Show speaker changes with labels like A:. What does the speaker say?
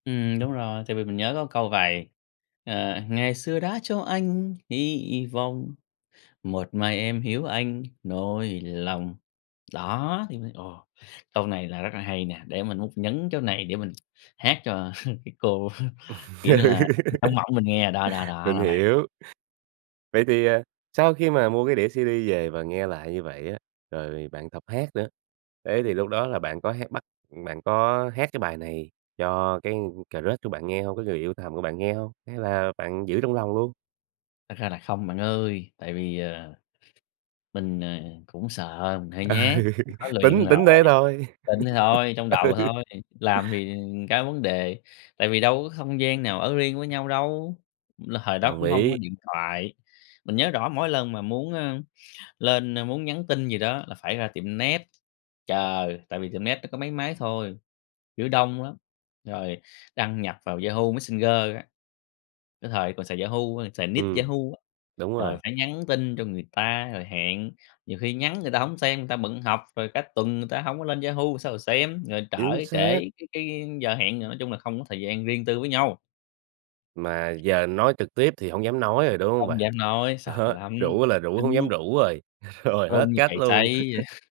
A: Ừm, đúng rồi. Tại vì mình nhớ có câu vậy, ờ, ngày xưa đã cho anh hy vọng, một mai em hiểu anh nỗi lòng. Đó, thì mới ồ, câu này là rất là hay nè, để mình múc nhấn chỗ này, để mình hát cho cái cô, kiểu như là, trong mộng mình nghe. Đó, đó, đó
B: Mình
A: là vậy.
B: hiểu. Vậy thì, à, sau khi mà mua cái đĩa CD về và nghe lại như vậy á, rồi bạn tập hát nữa. Thế thì lúc đó là bạn có hát bắt ừm, bạn có hát cái bài này cho cái crush của bạn nghe hông, cái người yêu thầm của bạn nghe hông, hay là bạn giữ trong lòng luôn?
A: Thật ra là không, bạn ơi. Tại vì, ờ, mình, ờ, cũng sợ mình hơi
B: Ừ,
A: nhát. Có luyện
B: tính tính thế
A: rồi,
B: thôi.
A: tính thế thôi, trong đầu
B: Ừ.
A: thôi, làm thì, ừm, ra vấn đề. Tại vì đâu có không gian nào ở riêng với nhau đâu, l hồi đó
B: Đồng
A: cũng hông có
B: ý.
A: điện thoại. Mình nhớ rõ mỗi lần mà muốn, ơ, lên, ơ, muốn nhắn tin gì đó là phải ra tiệm net chờ, tại vì tiệm net nó có mấy máy thôi, kiểu đông lắm, rồi đăng nhập vào Yahoo Messenger á. Cái thời còn xài Yahoo, xài nick
B: Ừm,
A: Yahoo á,
B: đúng
A: rồi
B: rồi.
A: phải nhắn tin cho người ta rồi hẹn. Nhiều khi nhắn người ta hổng xem, người ta bận học, rồi cả tuần người ta hổng có lên Yahoo rồi sao xem, rồi trở
B: Chính xác!
A: trễ cái cái giờ hẹn nữa. Nói chung là không có thời gian riêng tư với nhau.
B: Mà giờ nói trực tiếp thì hổng dám nói rồi, đúng hông
A: Không
B: bạn?
A: dám nói, sợ
B: Đó,
A: lắm,
B: rủ là rủ hông dám
A: tính
B: rủ rồi, rồi
A: Run
B: hết
A: như
B: cách
A: cầy
B: luôn.
A: sấy vậy.